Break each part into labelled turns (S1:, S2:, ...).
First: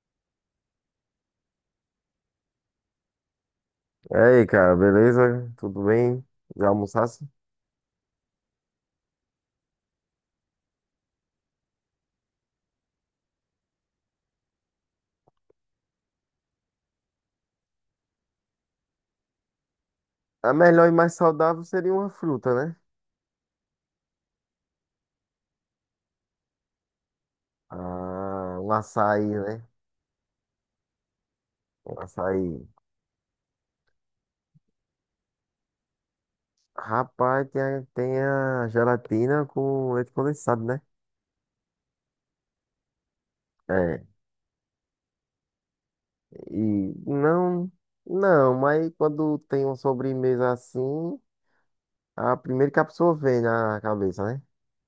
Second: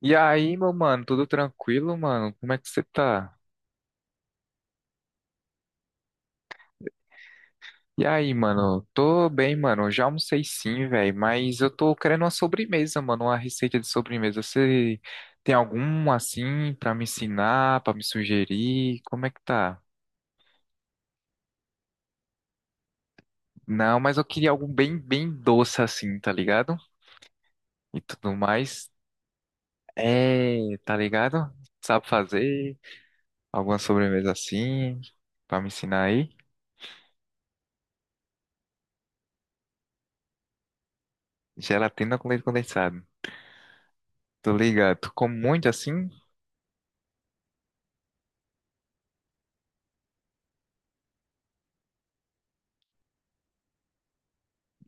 S1: E aí, meu mano, tudo tranquilo, mano? Como é que você tá?
S2: E aí, cara, beleza? Tudo bem? Já almoçasse?
S1: E aí, mano? Tô bem, mano. Já almocei sim, velho, mas eu tô querendo uma sobremesa, mano, uma receita de sobremesa. Você tem algum assim pra me ensinar, pra me sugerir? Como é que tá?
S2: A melhor e mais saudável seria uma fruta, né?
S1: Não, mas eu queria algo bem doce assim, tá ligado? E tudo
S2: Ah, um
S1: mais.
S2: açaí, né?
S1: É, tá ligado?
S2: Um
S1: Sabe
S2: açaí.
S1: fazer alguma sobremesa assim pra me ensinar aí?
S2: Rapaz, tem a gelatina com leite condensado, né?
S1: Gelatina com leite condensado.
S2: É.
S1: Tô ligado. Tu come muito assim?
S2: E não, não, Mas quando tem uma sobremesa assim, a primeira que a pessoa vem na cabeça, né?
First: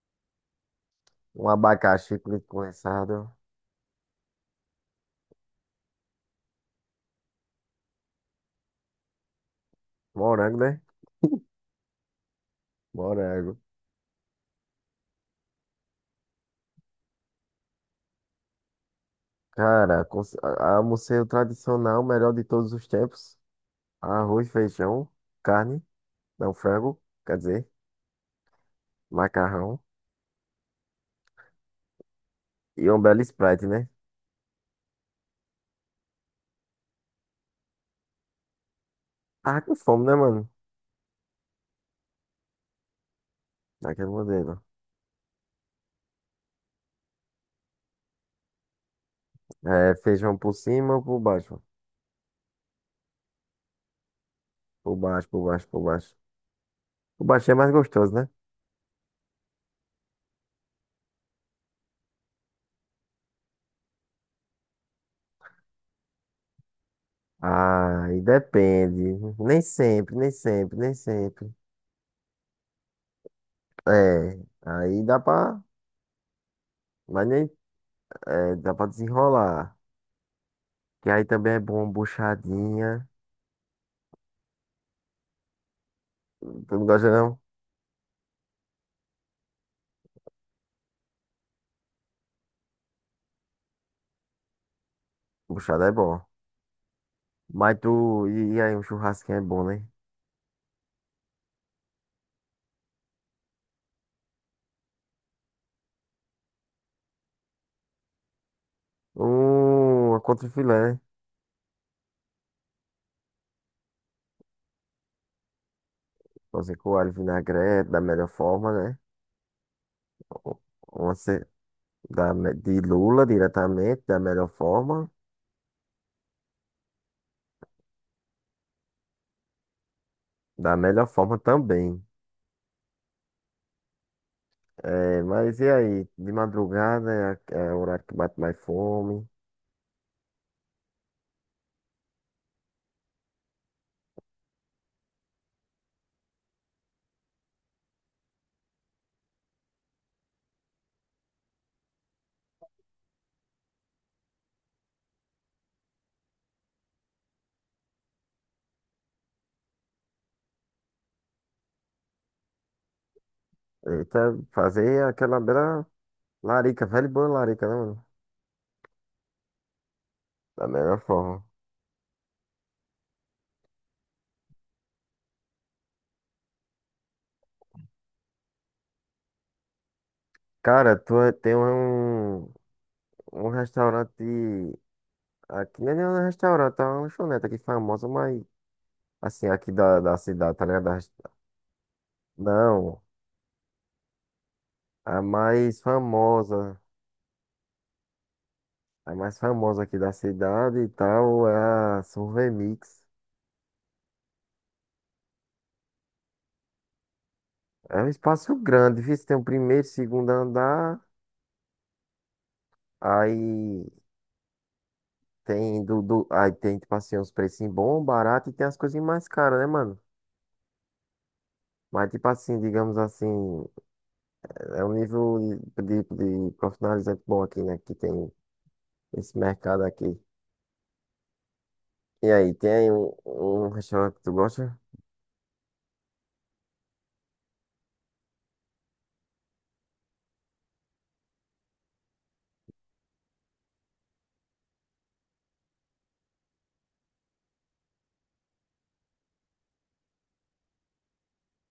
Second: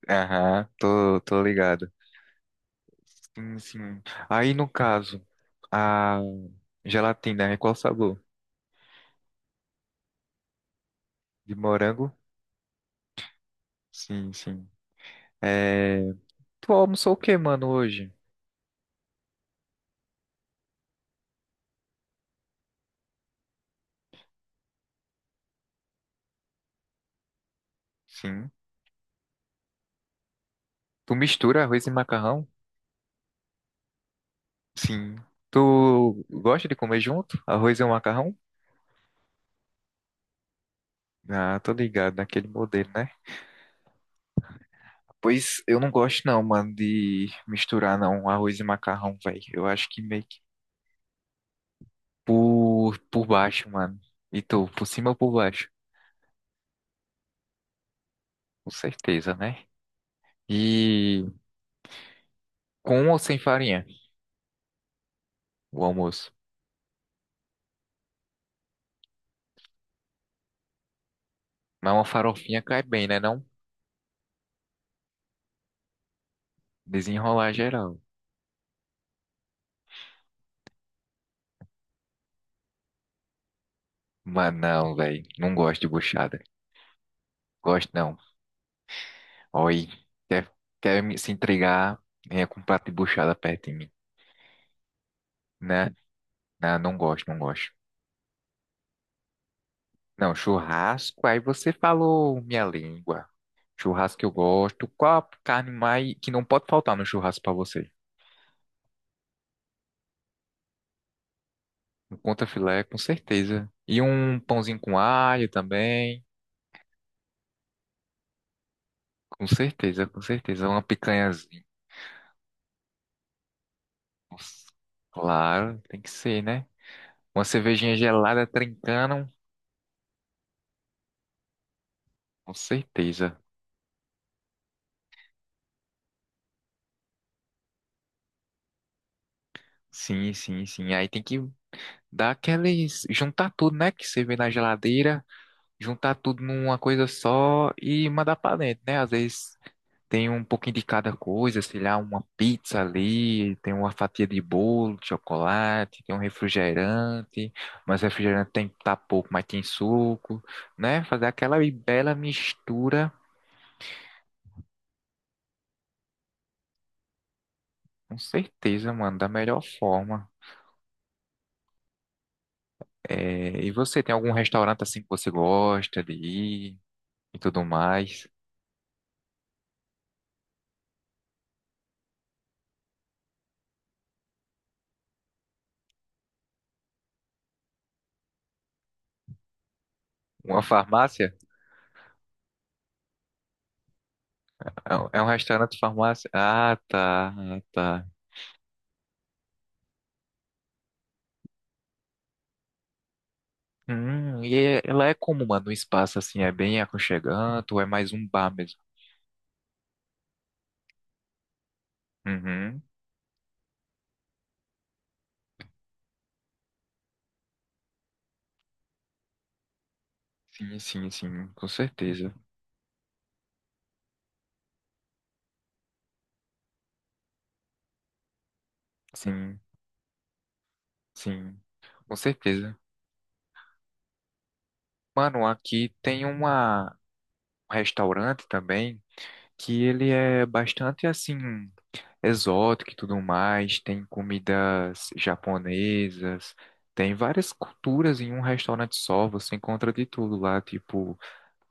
S1: Aham, tô
S2: Um
S1: ligado.
S2: abacaxi com leite condensado.
S1: Sim, sim. Aí no caso, a gelatina é qual sabor?
S2: Morango, né?
S1: De morango?
S2: Morango.
S1: Sim, sim. É... Tu almoçou o que, mano, hoje?
S2: Cara, almocei o tradicional, melhor de todos os tempos. Arroz, feijão, carne, não, frango, quer dizer,
S1: Sim.
S2: macarrão
S1: Tu mistura arroz e macarrão?
S2: e um belo Sprite, né?
S1: Sim. Tu gosta de comer junto? Arroz e um macarrão?
S2: Tava com fome, né, mano?
S1: Ah, tô ligado, naquele modelo, né?
S2: Daquele modelo.
S1: Pois eu não gosto não, mano, de misturar não arroz e macarrão, velho. Eu acho
S2: É,
S1: que meio
S2: feijão
S1: que
S2: por cima ou por baixo?
S1: por baixo, mano. E tu, por
S2: Por
S1: cima ou
S2: baixo,
S1: por
S2: por
S1: baixo?
S2: baixo, por baixo. Por baixo é mais gostoso, né?
S1: Com certeza, né? E com ou sem farinha, o almoço?
S2: Ah, e depende. Nem sempre, nem sempre, nem sempre.
S1: Mas uma farofinha cai bem, né? Não
S2: É, aí dá pra. Mas nem.
S1: desenrolar geral.
S2: É, dá pra desenrolar. Que aí também é bom, buchadinha.
S1: Mas não, velho. Não gosto de buchada.
S2: Tu não gosta, não?
S1: Gosto não. Oi. Quer, quer se entregar? Venha com um prato de buchada perto de mim.
S2: Buchada
S1: Né?
S2: é bom.
S1: Não, não gosto.
S2: Mas tu. E aí, um churrasquinho é bom, né?
S1: Não, churrasco, aí você falou minha língua. Churrasco que eu gosto. Qual a carne mais que não pode faltar no churrasco pra você?
S2: Uma contra filé.
S1: Um contra filé, com certeza. E um pãozinho com alho também.
S2: Fazer com alho e vinagrete da melhor forma, né?
S1: Com certeza. Uma
S2: Uma ce-
S1: picanhazinha.
S2: da, me- De lula diretamente, da melhor
S1: Nossa,
S2: forma.
S1: claro, tem que ser, né? Uma cervejinha gelada trincando,
S2: Da melhor forma também.
S1: com certeza.
S2: É, mas e aí? De madrugada é o horário que bate mais fome.
S1: Sim. Aí tem que dar aqueles. Juntar tudo, né? Que você vê na geladeira, juntar tudo numa coisa só e mandar pra dentro, né? Às vezes. Tem um pouquinho de cada coisa, sei lá, uma pizza ali, tem uma fatia de bolo, de chocolate, tem um refrigerante, mas refrigerante tem tá pouco, mas tem suco, né? Fazer aquela bela mistura,
S2: Eita, fazer aquela bela larica, velho e boa larica, né, mano?
S1: com certeza, mano, da melhor forma.
S2: Da melhor forma.
S1: É, e você tem algum restaurante assim que você gosta de ir e tudo mais?
S2: Cara, tem um restaurante aqui, não é nem um restaurante, é uma lanchonete aqui famosa, mas assim, aqui da cidade,
S1: Uma
S2: tá ligado? Das...
S1: farmácia?
S2: Não,
S1: É um
S2: a
S1: é um restaurante
S2: mais
S1: farmácia?
S2: famosa,
S1: Tá, ah, tá.
S2: a mais famosa aqui da cidade e tal é a Survey Mix.
S1: Ela é como, mano, um espaço assim, é bem aconchegante, ou é
S2: É um
S1: mais um bar
S2: espaço
S1: mesmo?
S2: grande, viu? Tem o primeiro, segundo andar,
S1: Uhum.
S2: aí aí tem, tipo assim, uns precinhos bons, barato e tem as coisinhas mais caras, né, mano?
S1: Sim, com
S2: Mas, tipo
S1: certeza.
S2: assim, digamos assim, é um nível de, de, de profissionalizante bom aqui, né? Que tem esse
S1: Sim,
S2: mercado aqui.
S1: sim, com
S2: E aí,
S1: certeza.
S2: tem um restaurante que tu gosta?
S1: Mano, aqui tem um restaurante também que ele é bastante assim exótico e tudo mais, tem comidas japonesas, tem várias culturas em um restaurante só, você encontra de tudo lá, tipo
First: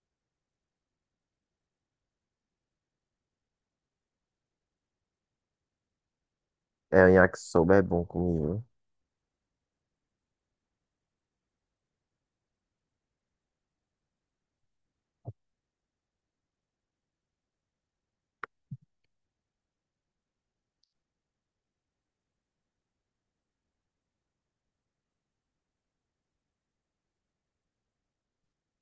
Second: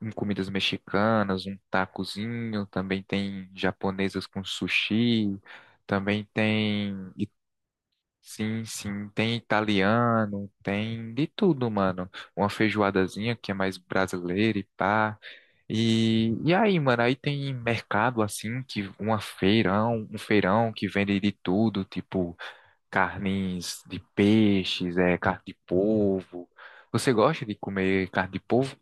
S1: um comidas mexicanas, um tacozinho, também tem japonesas com sushi, também tem,
S2: É, o
S1: e-
S2: yakisoba é bom
S1: sim,
S2: comigo.
S1: sim, tem italiano, tem de tudo, mano. Uma feijoadazinha que é mais brasileira e pá. E, aí, mano, aí tem mercado assim, que uma feirão, um feirão que vende de tudo, tipo carnes de peixes, é, carne de polvo. Você gosta de comer carne de polvo?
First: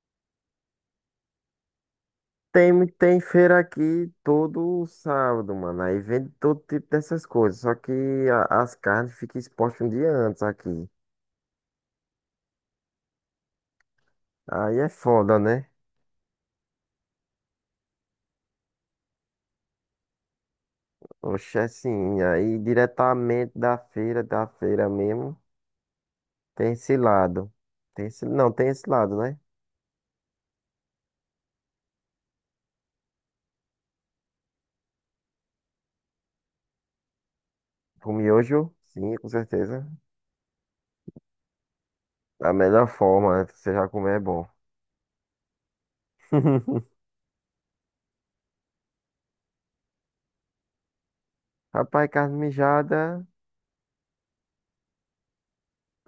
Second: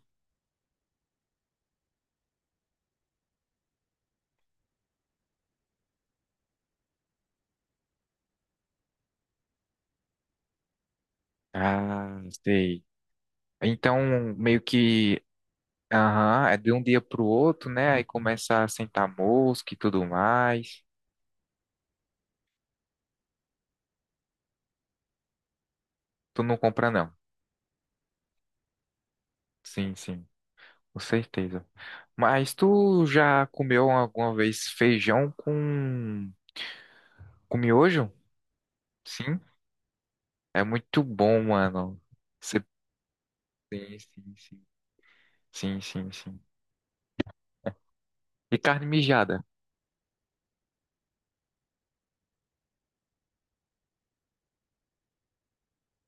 S2: Tem, tem feira aqui todo sábado, mano. Aí vende todo tipo dessas coisas. Só que as carnes ficam expostas um dia antes aqui.
S1: Ah, sei. Então,
S2: Aí é foda, né?
S1: aham, é de um dia pro outro, né? Aí começa a sentar mosca e tudo mais.
S2: Oxe, é assim. Aí diretamente da feira mesmo,
S1: Tu não
S2: tem
S1: compra,
S2: esse
S1: não.
S2: lado. Tem esse, não, Tem esse lado, né?
S1: Sim, com certeza. Mas tu já comeu alguma vez feijão com miojo?
S2: O miojo, sim, com
S1: Sim,
S2: certeza.
S1: é muito bom, mano.
S2: Da
S1: Você...
S2: melhor forma, né? Você já
S1: Sim,
S2: comer é
S1: sim,
S2: bom.
S1: sim. Sim. E carne mijada?
S2: Rapaz, carne mijada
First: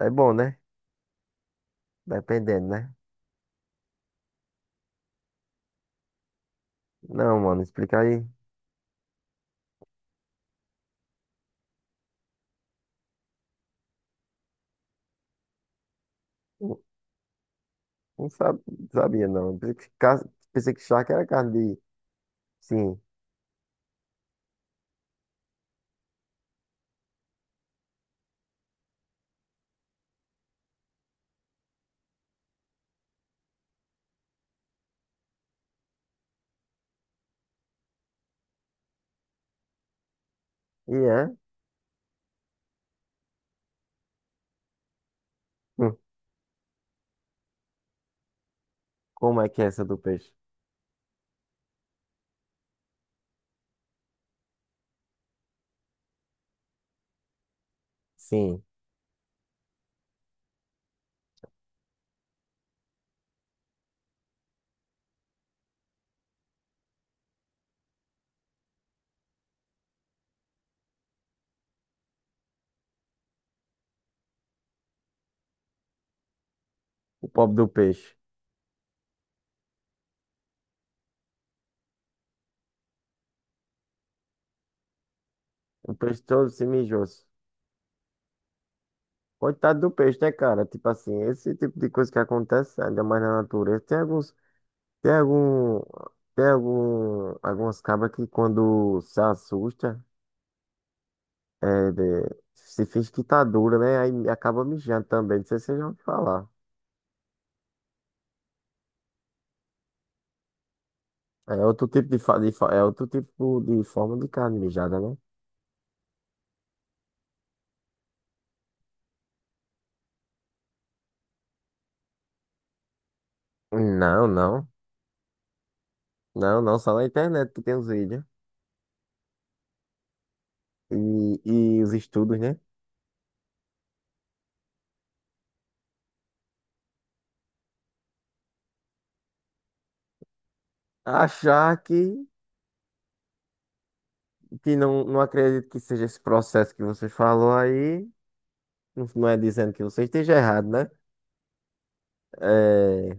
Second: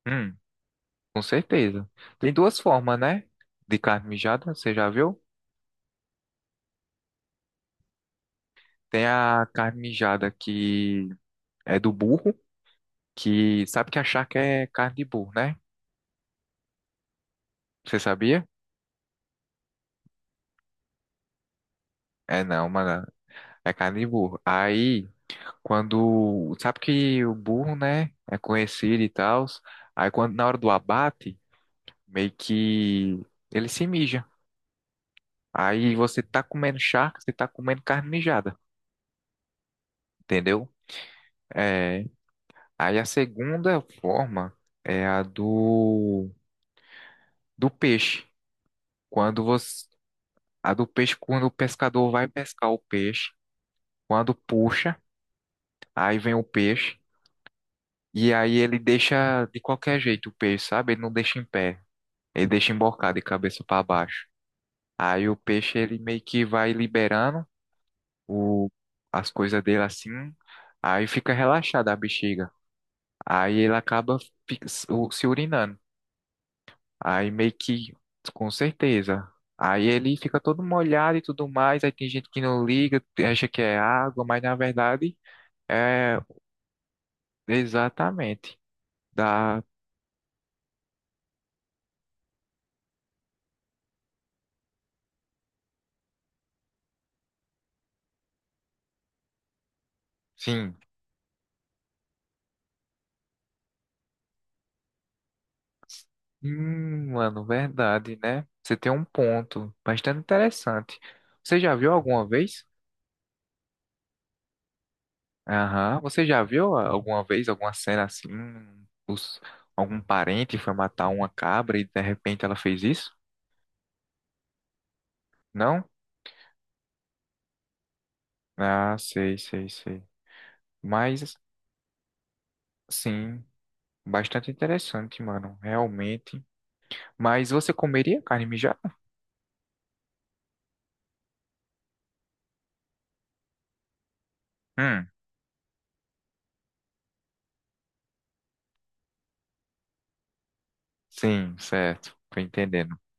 S2: é bom,
S1: Hum,
S2: né?
S1: com certeza. Tem duas
S2: Dependendo, né?
S1: formas, né? De carne mijada, você já viu?
S2: Não, mano, explica aí.
S1: Tem a carne mijada que é do burro. Que sabe que a charca é carne de burro, né?
S2: Não,
S1: Você
S2: não
S1: sabia?
S2: sabe- sabia, não. Pensei que, pensei que charque era carne de.
S1: É não,
S2: Sim.
S1: mano, é carne de burro. Aí, quando sabe que o burro, né, é conhecido e tal, aí quando na hora do abate, meio que ele se mija. Aí você tá comendo charque, você tá comendo carne mijada, entendeu?
S2: E é?
S1: É, aí a segunda forma é a
S2: Hum.
S1: do peixe.
S2: Como
S1: Quando
S2: é que é essa
S1: você
S2: do peixe?
S1: a do peixe quando o pescador vai pescar o peixe, quando puxa, aí vem o peixe. E aí
S2: Sim.
S1: ele deixa de qualquer jeito o peixe, sabe? Ele não deixa em pé. Ele deixa embocado de cabeça para baixo. Aí o peixe ele meio que vai liberando o, as coisas dele assim. Aí fica relaxada a bexiga. Aí ele acaba fi- se o- se urinando.
S2: O
S1: Aí meio
S2: pobre do
S1: que,
S2: peixe.
S1: com certeza. Aí ele fica todo molhado e tudo mais. Aí tem gente que não liga, acha que é água, mas na verdade
S2: O
S1: é
S2: peixe todo se mijou.
S1: exatamente. Dá,
S2: Coitado do peixe, né, cara? Tipo assim, esse tipo de coisa que acontece, ainda mais na natureza. Tem alguns. Tem algum. Tem algum. Algumas cabras que quando se assusta,
S1: sim.
S2: é, se finge que tá dura, né? Aí acaba mijando também. Não sei se vocês já ouviram falar.
S1: Mano, verdade, né? Você tem um ponto bastante interessante.
S2: É
S1: Você já
S2: outro
S1: viu
S2: tipo de,
S1: alguma vez?
S2: é outro tipo de forma de carne mijada, né?
S1: Aham. Você já viu alguma vez alguma cena assim? Os, algum parente foi matar uma cabra e de repente ela fez isso?
S2: Não, não.
S1: Não?
S2: Não, não, só na internet que tem os vídeos.
S1: Ah, sei. Mas,
S2: E, e os estudos, né?
S1: sim, bastante interessante, mano, realmente. Mas você comeria carne mijada?
S2: Achar que não,
S1: Hum,
S2: não acredito que seja esse processo que você falou aí, não, não é dizendo que você esteja errado, né?
S1: sim, certo. Tô entendendo.
S2: É,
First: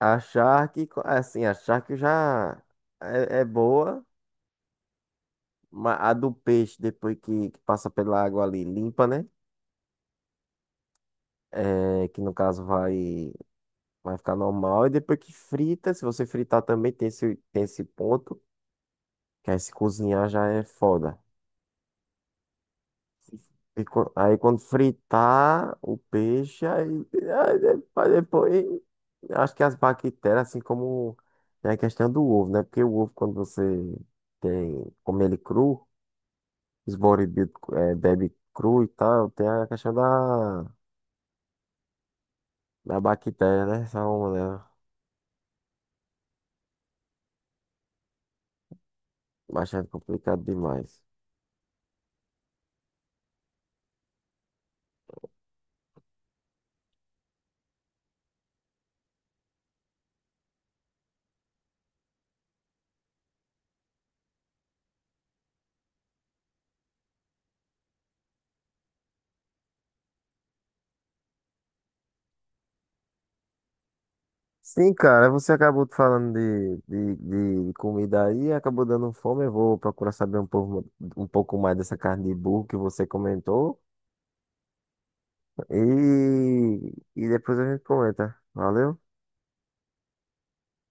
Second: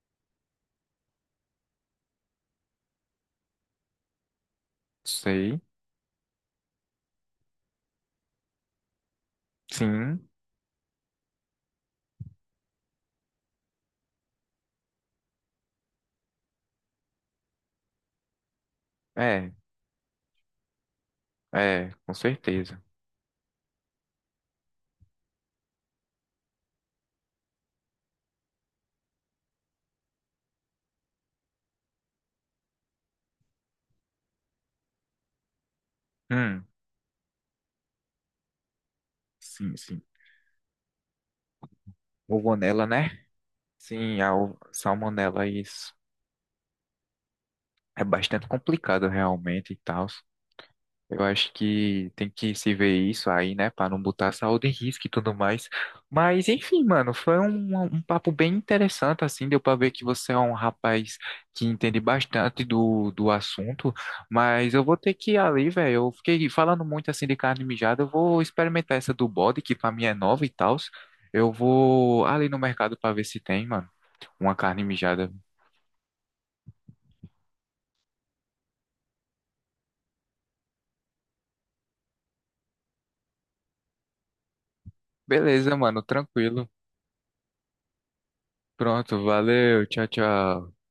S2: achar que, assim, achar que já é, é boa,
S1: Sei.
S2: mas a do peixe, depois que passa pela água ali, limpa, né?
S1: Sim.
S2: É, que no caso vai. Vai ficar normal. E depois que frita, se você fritar também tem esse ponto, que
S1: É,
S2: aí se cozinhar já é foda.
S1: é, com certeza.
S2: Aí quando fritar o peixe, aí, aí depois, acho que as bactérias, assim como tem a questão do ovo, né? Porque o ovo, quando você tem, come ele cru,
S1: Hum,
S2: os bodybuilders é, bebe cru e tal, tem a
S1: sim,
S2: questão
S1: sim.
S2: da,
S1: Rogonela,
S2: da
S1: né?
S2: bactéria, né? Essa
S1: Sim,
S2: São, né?
S1: salmonela, isso. É bastante complicado realmente e
S2: Bastante
S1: tal.
S2: complicado demais.
S1: Eu acho que tem que se ver isso aí, né, para não botar a saúde em risco e tudo mais. Mas enfim, mano, foi um papo bem interessante, assim, deu para ver que você é um rapaz que entende bastante do assunto. Mas eu vou ter que ir ali, velho. Eu fiquei falando muito assim de carne mijada, eu vou experimentar essa do bode, que para mim é nova e tal. Eu vou ali no mercado para ver se tem, mano, uma carne
S2: Sim, cara,
S1: mijada.
S2: você acabou falando de comida aí, acabou dando fome. Eu vou procurar saber um pouco mais dessa carne de burro que você comentou.
S1: Beleza, mano, tranquilo.
S2: E depois a gente comenta. Valeu?
S1: Pronto, valeu, tchau, tchau.